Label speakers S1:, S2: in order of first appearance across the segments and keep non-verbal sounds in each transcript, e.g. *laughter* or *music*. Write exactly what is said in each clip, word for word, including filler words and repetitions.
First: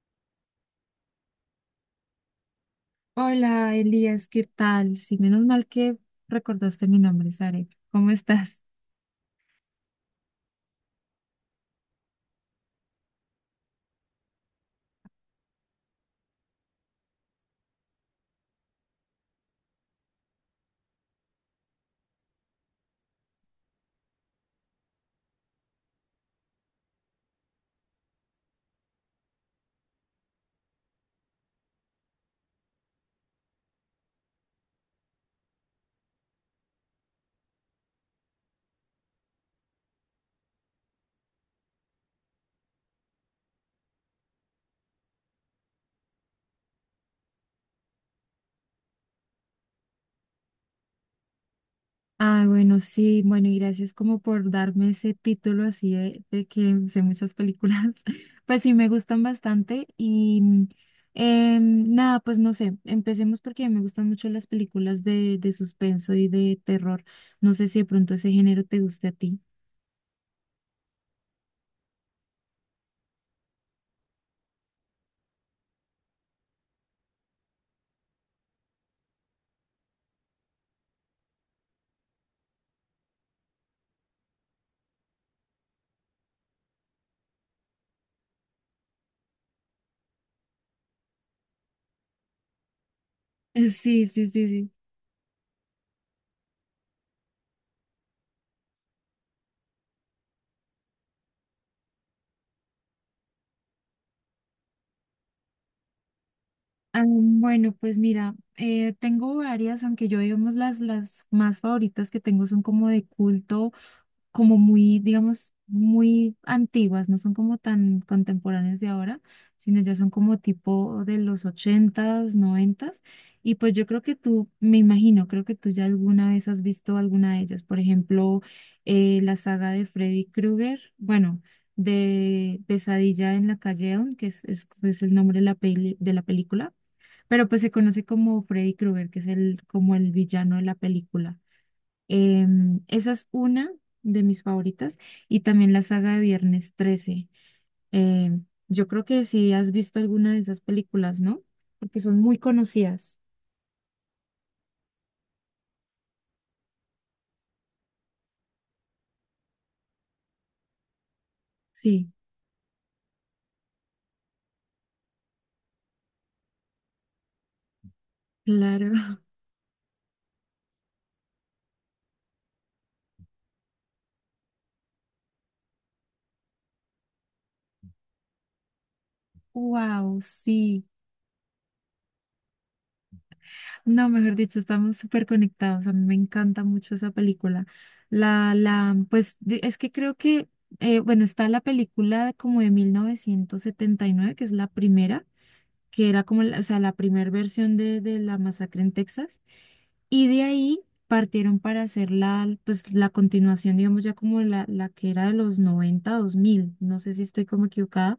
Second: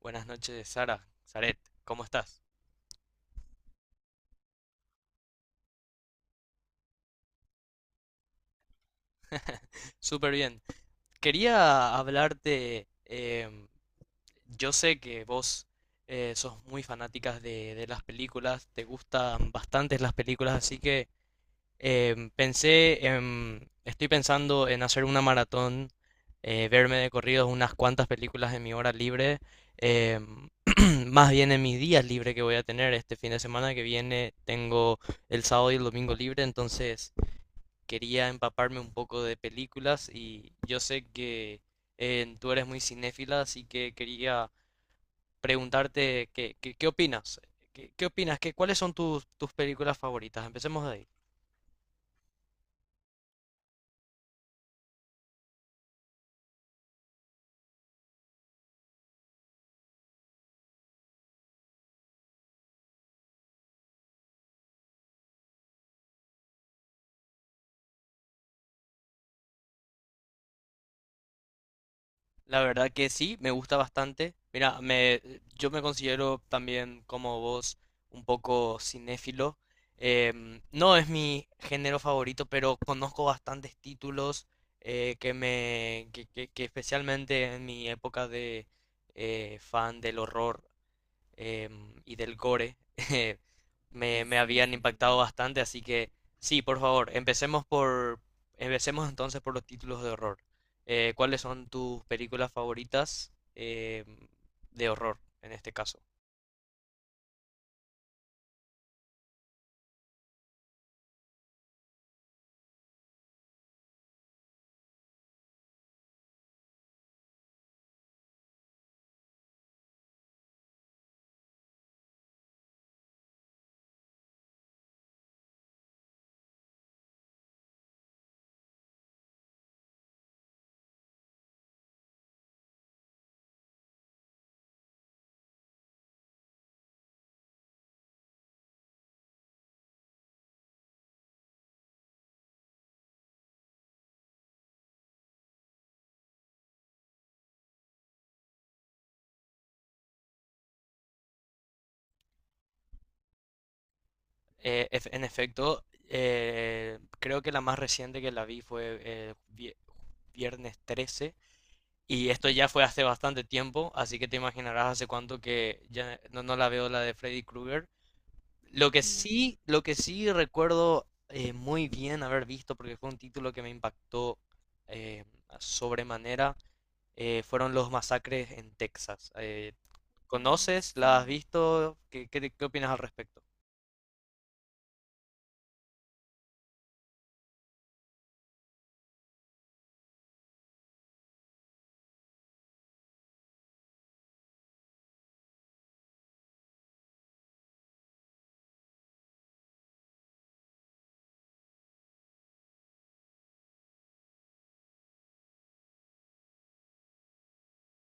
S1: Buenas noches, Sara, Saret, ¿cómo estás?
S2: Hola, Elías, ¿qué tal? Sí, menos mal que recordaste mi nombre, Sare. ¿Cómo estás?
S1: Súper bien. Quería hablarte, em, yo sé que vos eh, sos muy fanáticas de, de las películas, te gustan bastantes las películas, así que em, pensé, en, estoy pensando en hacer una maratón, eh, verme de corridos unas cuantas películas en mi hora libre, em, *clears throat* más bien en mis días libres que voy a tener este fin de semana que viene, tengo el sábado y el domingo libre, entonces quería empaparme un poco de películas y yo sé que eh, tú eres muy cinéfila, así que quería preguntarte qué, qué, qué opinas, qué, qué opinas, qué, cuáles son tus, tus películas favoritas. Empecemos de ahí.
S2: Ah, bueno, sí, bueno, y gracias como por darme ese título así de, de que sé muchas películas. *laughs* Pues sí, me gustan bastante y mm, em, nada, pues no sé, empecemos porque me gustan mucho las películas de, de suspenso y de terror. No sé si de pronto ese género te guste a ti. *laughs*
S1: La verdad que sí, me gusta bastante. Mira, me, yo me considero también como vos un poco cinéfilo. Em, no es mi género favorito, pero conozco bastantes títulos eh, que me que, que- que especialmente en mi época de eh, fan del horror, em, y del gore *laughs*
S2: Sí,
S1: me,
S2: sí, sí,
S1: me
S2: sí.
S1: habían impactado bastante, así que sí, por favor, empecemos por, empecemos entonces por los títulos de horror. Eh, ¿cuáles son tus películas favoritas em, de horror en este caso?
S2: Ah, Bueno, pues mira, eh, tengo varias, aunque yo digamos las, las más favoritas que tengo son como de culto, como muy, digamos, muy antiguas, no son como tan contemporáneas de ahora, sino ya son como tipo de los ochentas, noventas. Y pues yo creo que tú, me imagino, creo que tú ya alguna vez has visto alguna de ellas, por ejemplo, eh, la saga de Freddy Krueger, bueno, de Pesadilla en la calle Elm, que es, es, es el nombre de la peli- de la película, pero pues se conoce como Freddy Krueger, que es el, como el villano de la película. Em, esa es una de mis favoritas y también la saga de Viernes trece. Em, yo creo que si has visto alguna de esas películas, ¿no? Porque son muy conocidas.
S1: Eh, ef- en efecto, eh, creo que la más reciente que la vi fue eh, vie- viernes trece.
S2: Sí,
S1: Y esto ya fue hace bastante tiempo, así que te imaginarás hace cuánto que ya no, no la veo la de Freddy Krueger. Lo
S2: claro.
S1: que
S2: *laughs*
S1: sí, lo que sí recuerdo eh, muy bien haber visto, porque fue un título que me impactó eh, sobremanera, eh, fueron los masacres en Texas. Eh,
S2: Wow, sí.
S1: ¿conoces? ¿La has visto? ¿Qué, qué, ¿qué opinas al respecto?
S2: No, mejor dicho, estamos súper conectados. A mí me encanta mucho esa película. La, la, pues de- es que creo que, eh, bueno, está la película como de mil novecientos setenta y nueve, que es la primera, que era como, la- o sea, la primera versión de, de la masacre en Texas. Y de ahí partieron para hacer la, pues la continuación, digamos, ya como la, la que era de los noventa dos mil. No sé si estoy como equivocada,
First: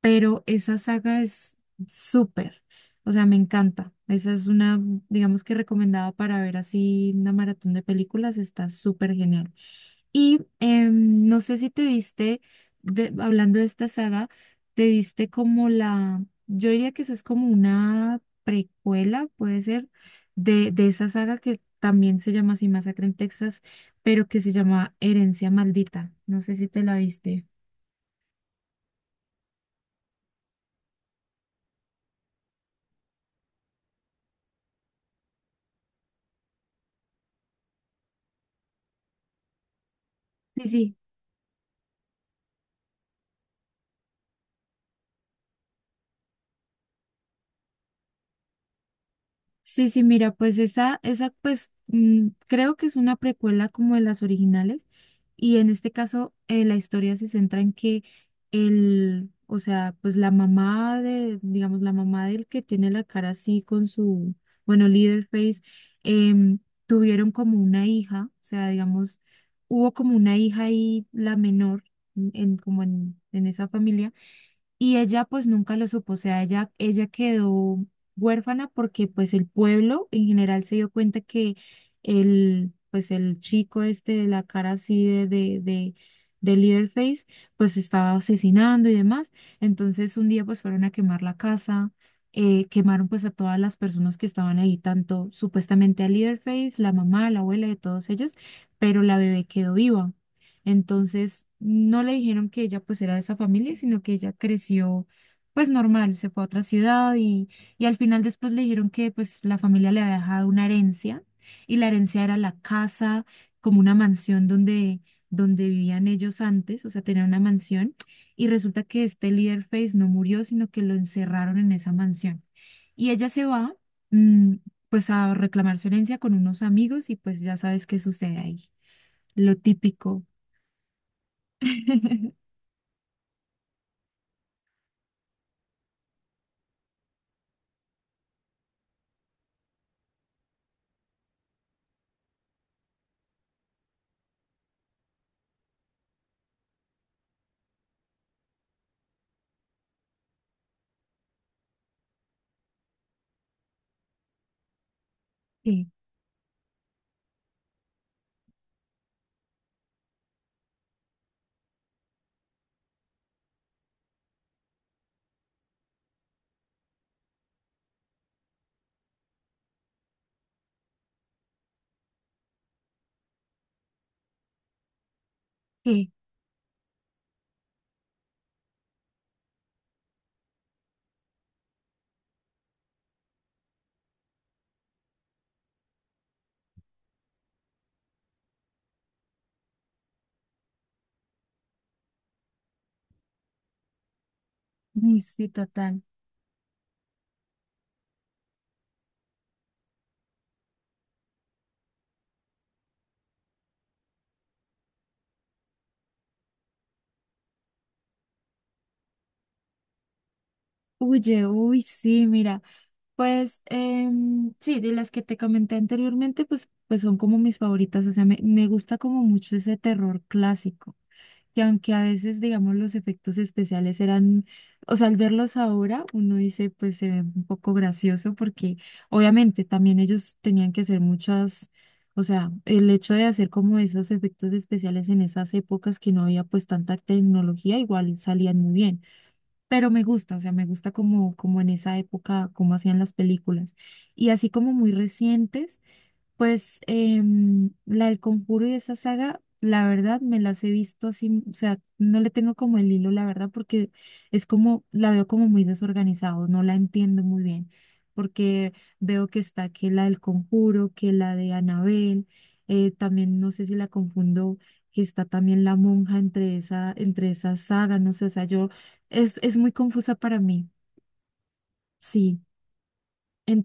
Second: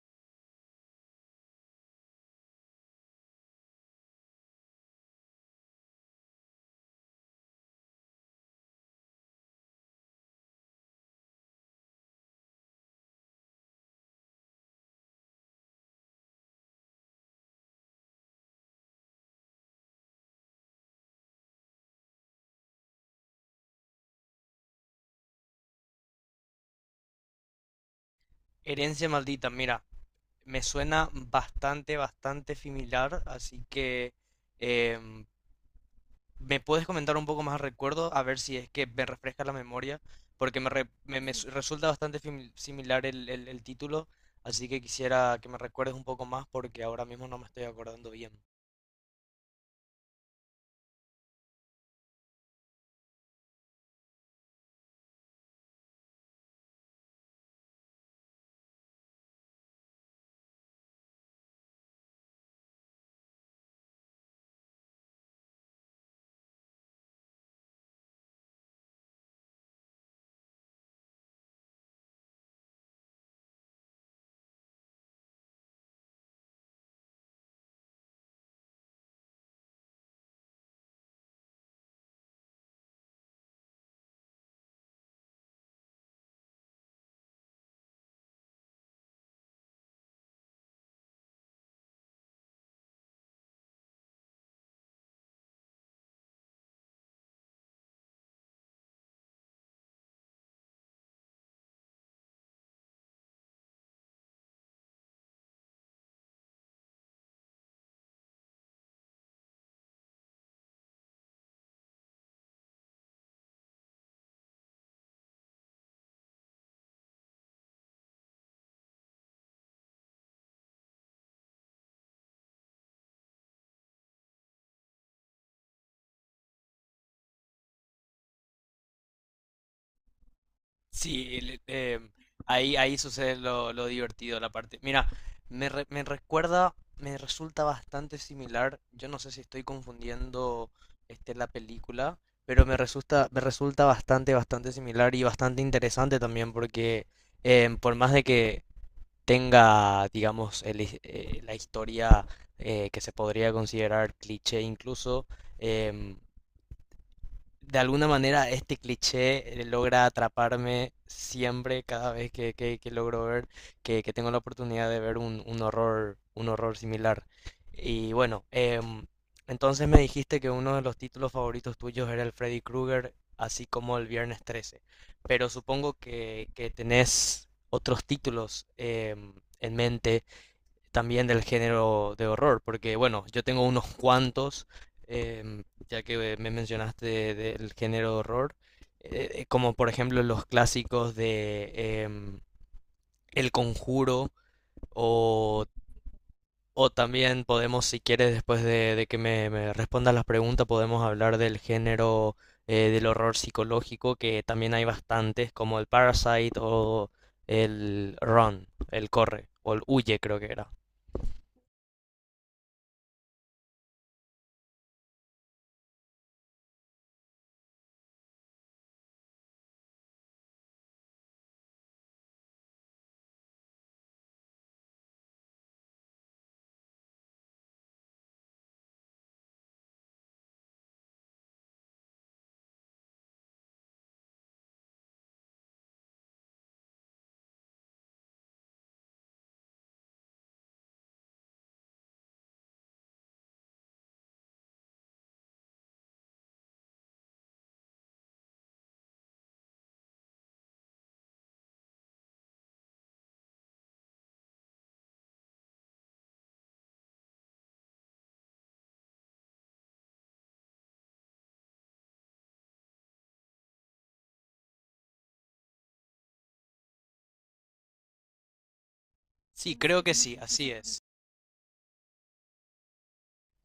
S2: pero esa saga es súper, o sea, me encanta. Esa es una, digamos que recomendada para ver así una maratón de películas, está súper genial. Y em, no sé si te viste, de- hablando de esta saga, te viste como la, yo diría que eso es como una precuela, puede ser, de, de esa saga que también se llama así Masacre en Texas, pero que se llama Herencia Maldita. No sé si te la viste.
S1: Herencia maldita, mira, me suena bastante, bastante similar, así que eh, ¿me puedes comentar un poco más al recuerdo? A ver si es que me refresca la memoria, porque
S2: Sí,
S1: me, re-
S2: sí,
S1: me- me su- resulta bastante fimi- similar el, el- el título, así que quisiera que me recuerdes un poco más porque ahora mismo no me estoy acordando bien.
S2: sí, sí, mira, pues esa, esa, pues mm, creo que es una precuela como de las originales y en este caso eh, la historia se centra en que el, o sea, pues la mamá de, digamos, la mamá del que tiene la cara así con su, bueno, líder face, em, tuvieron como una hija, o sea, digamos, hubo como una hija y la menor en, en- como en en esa familia, y ella pues nunca lo supo, o sea, ella, ella quedó huérfana porque pues el pueblo en general se dio cuenta que el, pues el chico este de la cara así de, de, de, de Leatherface pues estaba asesinando y demás. Entonces un día pues fueron a quemar la casa, eh, quemaron pues a todas las personas que estaban ahí, tanto supuestamente a Leatherface, la mamá, la abuela de todos ellos, pero la bebé quedó viva. Entonces, no le dijeron que ella pues era de esa familia, sino que ella creció pues normal, se fue a otra ciudad y, y al final después le dijeron que pues la familia le había dejado una herencia y la herencia era la casa, como una mansión donde, donde vivían ellos antes, o sea, tenía una mansión y resulta que este Leatherface no murió, sino que lo encerraron en esa mansión. Y ella se va mm, pues a reclamar su herencia con unos amigos y pues ya sabes qué sucede ahí, lo típico.
S1: Sí, el- eh,
S2: *laughs*
S1: Ahí, ahí sucede lo, lo divertido, la parte. Mira, me, re- me recuerda, me resulta bastante similar. Yo no sé si estoy confundiendo este, la película, pero me resulta, me resulta bastante, bastante similar y bastante interesante también, porque em, por más de que tenga, digamos, el his- eh, la historia eh, que se podría considerar cliché incluso,
S2: Sí,
S1: em, de alguna manera este cliché eh, logra atraparme siempre cada vez que, que- que logro ver, que, que tengo la oportunidad de ver un, un horror, un horror similar. Y bueno, em, entonces me dijiste que uno de los títulos favoritos tuyos era el Freddy Krueger, así como el Viernes trece. Pero supongo
S2: sí,
S1: que, que tenés otros títulos em, en mente también del género de horror, porque bueno, yo tengo unos *laughs* cuantos, em, ya que me mencionaste del género de horror, eh, eh, como por ejemplo los clásicos de em, El Conjuro
S2: mm, sí,
S1: o,
S2: total.
S1: o también podemos, si quieres, después de, de que me, me respondas las preguntas, podemos hablar del género eh, del horror psicológico, que también hay bastantes, como el Parasite o el Run, el Corre, o el Huye creo que era.
S2: Oye, uy, sí, mira, pues em, sí, de las que te comenté anteriormente, pues, pues son como mis favoritas, o sea, me, me gusta como mucho ese terror clásico. Que aunque a veces, digamos, los efectos especiales eran, o sea, al verlos ahora, uno dice, pues se ve un poco gracioso porque obviamente también ellos tenían que hacer muchas, o sea, el hecho de hacer como esos efectos especiales en esas épocas que no había pues tanta tecnología, igual salían muy bien, pero me gusta, o sea, me gusta como, como en esa época, cómo hacían las películas. Y así como muy recientes. Pues em, la del Conjuro y esa saga, la verdad me las he visto así, o sea, no le tengo como el hilo, la verdad, porque es como, la veo como muy desorganizado, no la entiendo muy bien, porque veo que está que la del Conjuro, que la de Anabel, eh, también no sé si la confundo, que está también la monja entre esa, entre esa saga, no sé, o sea, yo, es, es muy
S1: Sí, creo
S2: confusa
S1: que sí,
S2: para mí,
S1: así es.
S2: sí,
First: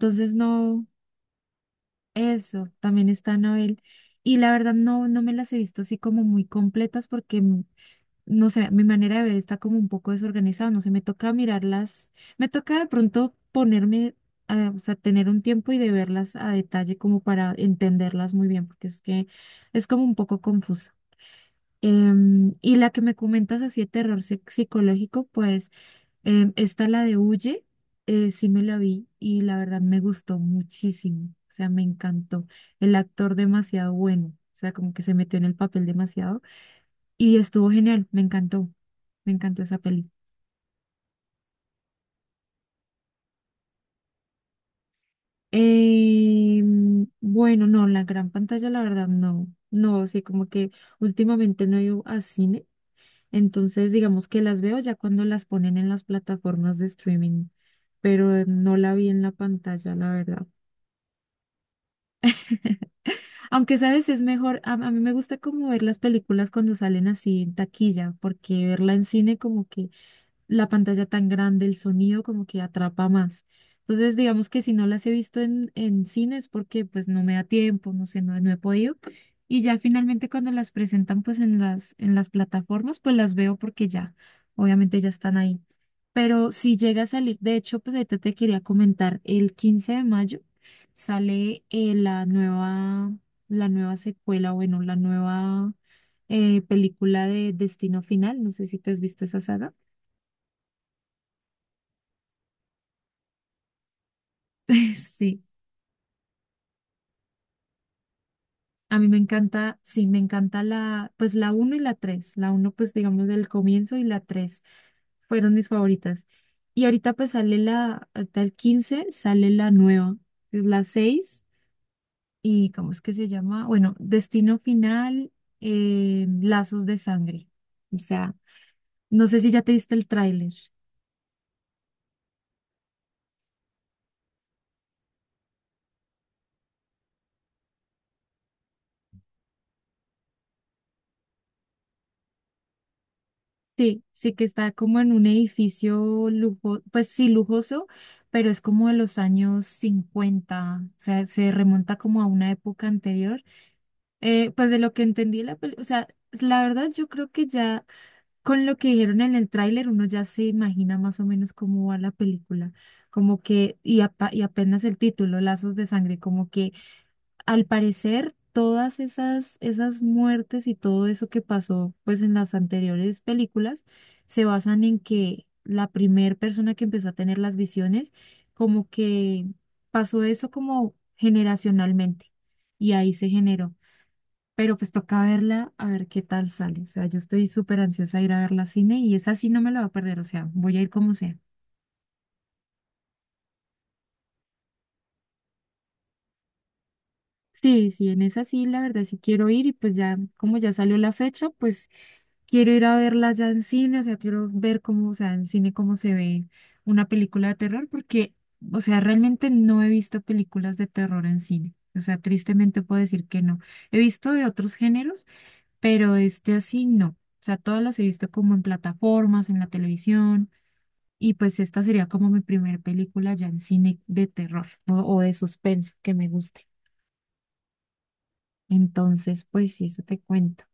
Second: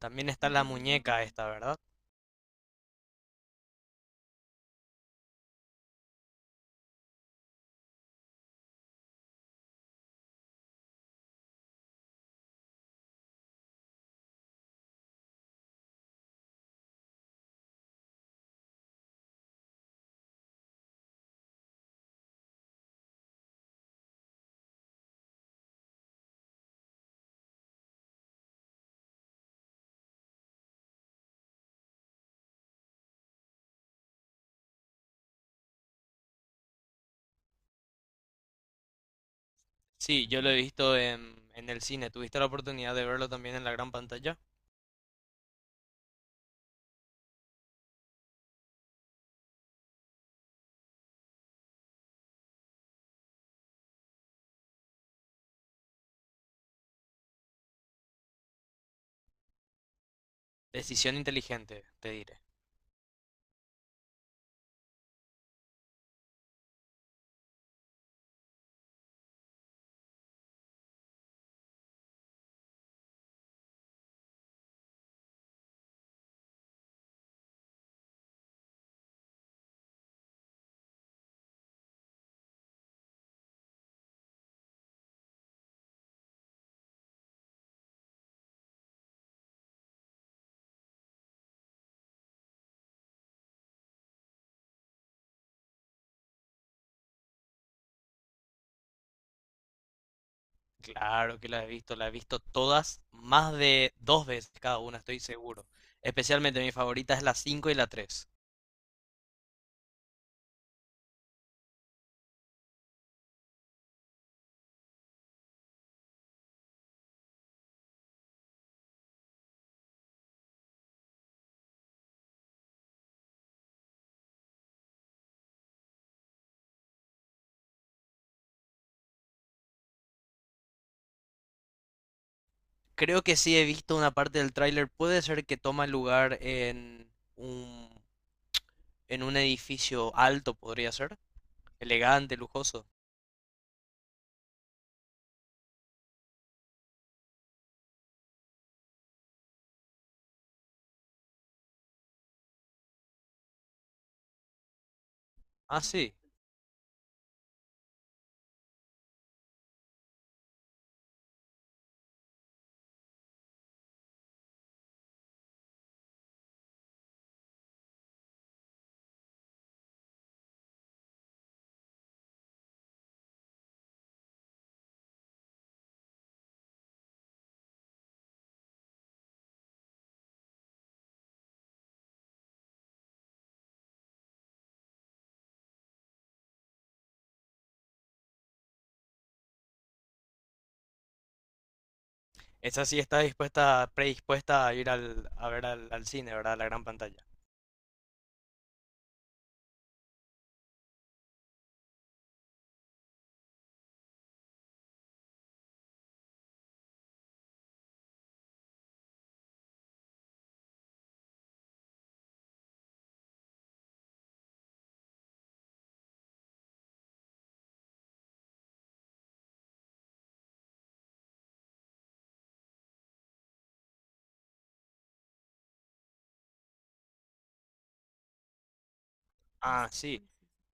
S1: También está la
S2: no.
S1: muñeca esta, ¿verdad?
S2: Eso, también está Anabel. Y la verdad no, no me las he visto así como muy completas porque, mm, no sé, mi manera de ver está como un poco desorganizada, no sé, me toca mirarlas, me toca de pronto ponerme, a, o sea, tener un tiempo y de verlas a detalle como para entenderlas muy bien, porque es que es como un poco confusa. Em, y la que me comentas así de terror psic- psicológico, pues... Em, esta, la de Huye, eh, sí me la vi y la verdad me gustó muchísimo, o sea, me encantó. El actor demasiado bueno, o sea, como que se metió en el papel demasiado y estuvo genial, me encantó, me encantó esa peli.
S1: Sí, yo lo he visto en, en el cine. ¿Tuviste la oportunidad de verlo también en la gran pantalla?
S2: Em, bueno, no, la gran pantalla, la verdad, no, no, sí, como que últimamente no he ido a cine, entonces digamos que las veo ya cuando las ponen en las plataformas de streaming, pero no la vi en la pantalla, la verdad.
S1: Decisión inteligente, te diré.
S2: Aunque, ¿sabes? Es mejor, a, a mí me gusta como ver las películas cuando salen así en taquilla, porque verla en cine como que la pantalla tan grande, el sonido como que atrapa más. Entonces, digamos que si no las he visto en, en cine es porque pues no me da tiempo, no sé, no, no he podido. Y ya finalmente cuando las presentan pues en las, en las plataformas, pues las veo porque ya, obviamente ya están ahí. Pero si llega a salir, de hecho, pues ahorita te quería comentar, el quince de mayo sale eh, la nueva, la nueva secuela, bueno, la nueva eh, película de Destino Final, no sé si te has visto esa saga.
S1: Claro que la he visto, la he visto todas, más de dos veces cada una,
S2: *laughs*
S1: estoy
S2: Sí,
S1: seguro. Especialmente mi favorita es la cinco y la tres.
S2: a mí me encanta, sí, me encanta la, pues la uno y la tres. La uno, pues digamos del comienzo y la tres fueron mis favoritas. Y ahorita pues sale la, hasta el quince sale la nueva, que es la seis y ¿cómo es que se llama? Bueno, Destino Final, eh, Lazos de Sangre. O sea, no sé si ya te viste el tráiler.
S1: Creo que sí he visto una parte del tráiler, puede ser que toma lugar en un, en un edificio alto, podría ser. Elegante, lujoso.
S2: Sí, sí que está como en un edificio lujo, pues sí lujoso, pero es como de los años cincuenta, o sea, se remonta como a una época anterior. Eh, pues de lo que entendí de la
S1: Ah,
S2: película, o sea,
S1: sí.
S2: la verdad yo creo que ya con lo que dijeron en el tráiler uno ya se imagina más o menos cómo va la película, como que, y, apa- y apenas el título, Lazos de Sangre, como que al parecer, todas esas, esas muertes y todo eso que pasó pues en las anteriores películas se basan en que la primer persona que empezó a tener las visiones, como que pasó eso como generacionalmente y ahí se generó. Pero pues toca verla a ver qué tal sale. O sea, yo estoy súper ansiosa de ir a verla al cine y esa sí no me la va a perder. O sea, voy a ir como sea.
S1: Esa sí está dispuesta, predispuesta a ir al, a ver al, al cine, ¿verdad? A la gran pantalla.
S2: Sí, sí, en esa sí, la verdad sí quiero ir y pues ya, como ya salió la fecha, pues quiero ir a verla ya en cine, o sea, quiero ver cómo, o sea, en cine cómo se ve una película de terror, porque, o sea, realmente no he visto películas de terror en cine. O sea, tristemente puedo decir que no. He visto de otros géneros, pero de este así no. O sea, todas las he visto como en plataformas, en la televisión, y pues esta sería como mi primera película ya en cine de terror o, o de suspenso que me guste. Entonces, pues
S1: Ah,
S2: sí, eso
S1: sí.
S2: te cuento.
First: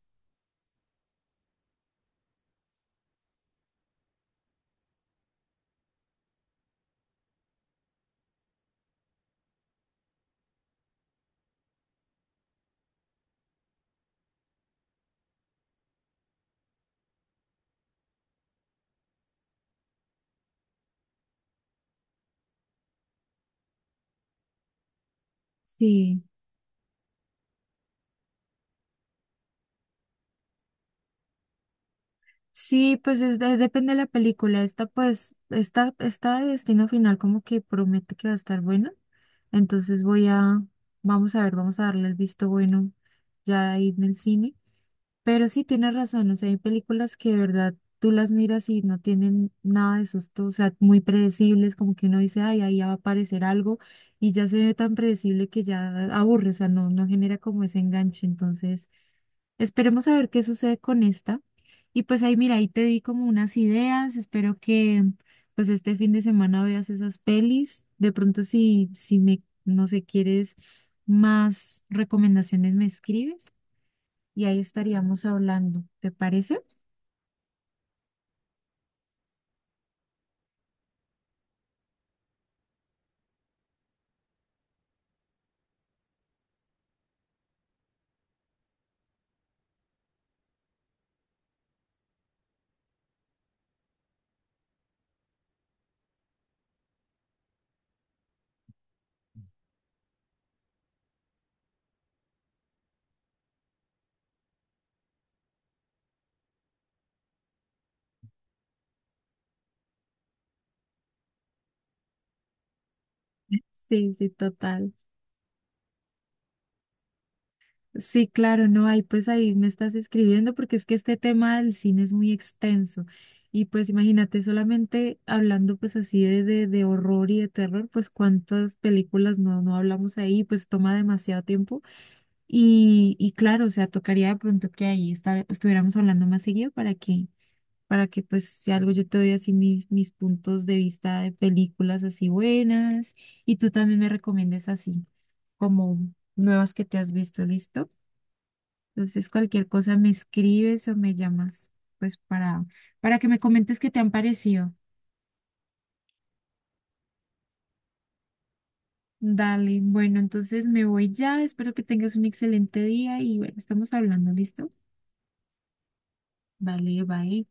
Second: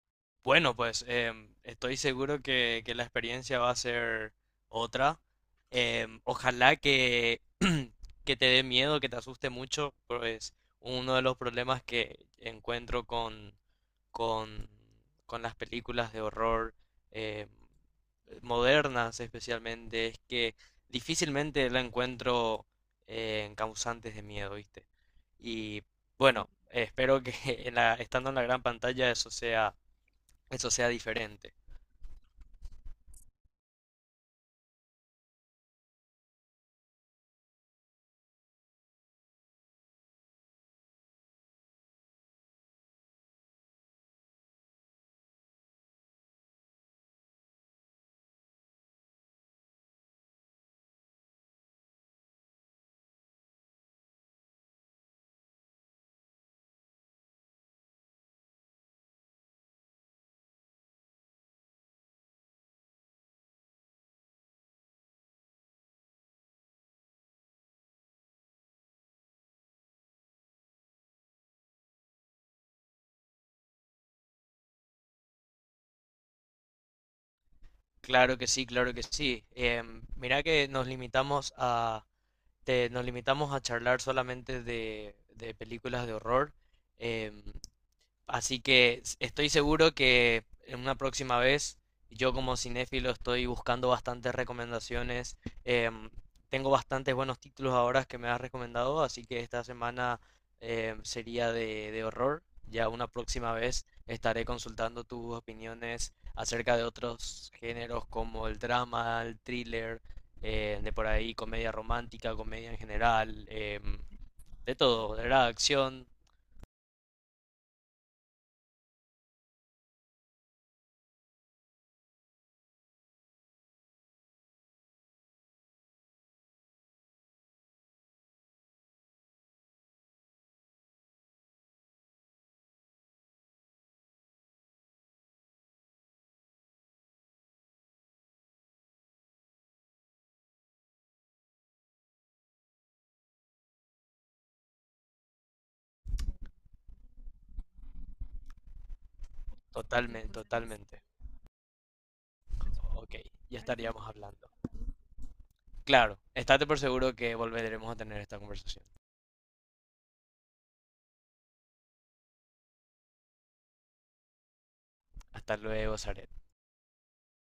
S1: Bueno, pues em, estoy seguro que, que la experiencia va a ser otra. Em, ojalá que, *clears throat* que te dé miedo, que te asuste mucho, pues uno de los problemas que encuentro con, con, con las películas de horror em, modernas especialmente es que difícilmente la encuentro eh, en causantes de miedo, ¿viste? Y
S2: Sí.
S1: bueno, espero que *laughs* en la- estando en la gran pantalla eso sea eso sea diferente.
S2: Sí, pues es de- depende de la película. Esta, pues, esta, esta de Destino Final como que promete que va a estar buena. Entonces voy a, vamos a ver, vamos a darle el visto bueno ya ahí en el cine. Pero sí tienes razón, o sea, hay películas que de verdad tú las miras y no tienen nada de susto, o sea, muy predecibles, como que uno dice, ay, ahí ya va a aparecer algo y ya se ve tan predecible que ya aburre, o sea, no, no genera como ese enganche. Entonces... Esperemos a ver qué sucede con esta. Y pues ahí, mira, ahí te di como unas ideas. Espero que pues este fin de semana veas esas pelis. De pronto si, si me, no sé, quieres más recomendaciones, me escribes y ahí estaríamos hablando. ¿Te parece?
S1: Claro que sí, claro que sí. Em, mira que nos limitamos a te- nos limitamos a charlar solamente de, de películas de horror. Em, así que s- estoy seguro que en una próxima vez, yo como cinéfilo estoy buscando bastantes recomendaciones. Em, tengo bastantes buenos títulos ahora que me has recomendado, así que esta semana em, sería de, de horror. Ya una próxima vez estaré consultando tus opiniones acerca de otros géneros como el drama, el thriller, eh, de por ahí comedia romántica, comedia en general, em,
S2: Sí, sí,
S1: de
S2: total.
S1: todo, de verdad, acción,
S2: Sí, claro, no, ahí pues ahí me estás escribiendo porque es que este tema del cine es muy extenso y pues imagínate solamente hablando pues así de, de, de horror y de terror, pues cuántas películas no, no hablamos ahí, pues toma demasiado tiempo y, y claro, o sea, tocaría de pronto que ahí estar, estuviéramos hablando más seguido para que, para que pues si algo yo te doy así mis, mis puntos de vista de películas así buenas y tú también me recomiendes así como nuevas que te has visto, ¿listo? Entonces, cualquier cosa me
S1: totalmente,
S2: escribes o
S1: totalmente.
S2: me llamas, pues para,
S1: Ok,
S2: para que me
S1: ya
S2: comentes qué te
S1: estaríamos
S2: han
S1: hablando.
S2: parecido.
S1: Claro, estate por seguro que volveremos a tener esta conversación.
S2: Dale, bueno, entonces me voy ya. Espero que tengas un excelente día y bueno, estamos hablando, ¿listo?
S1: Hasta luego, Zaret.
S2: Vale, bye.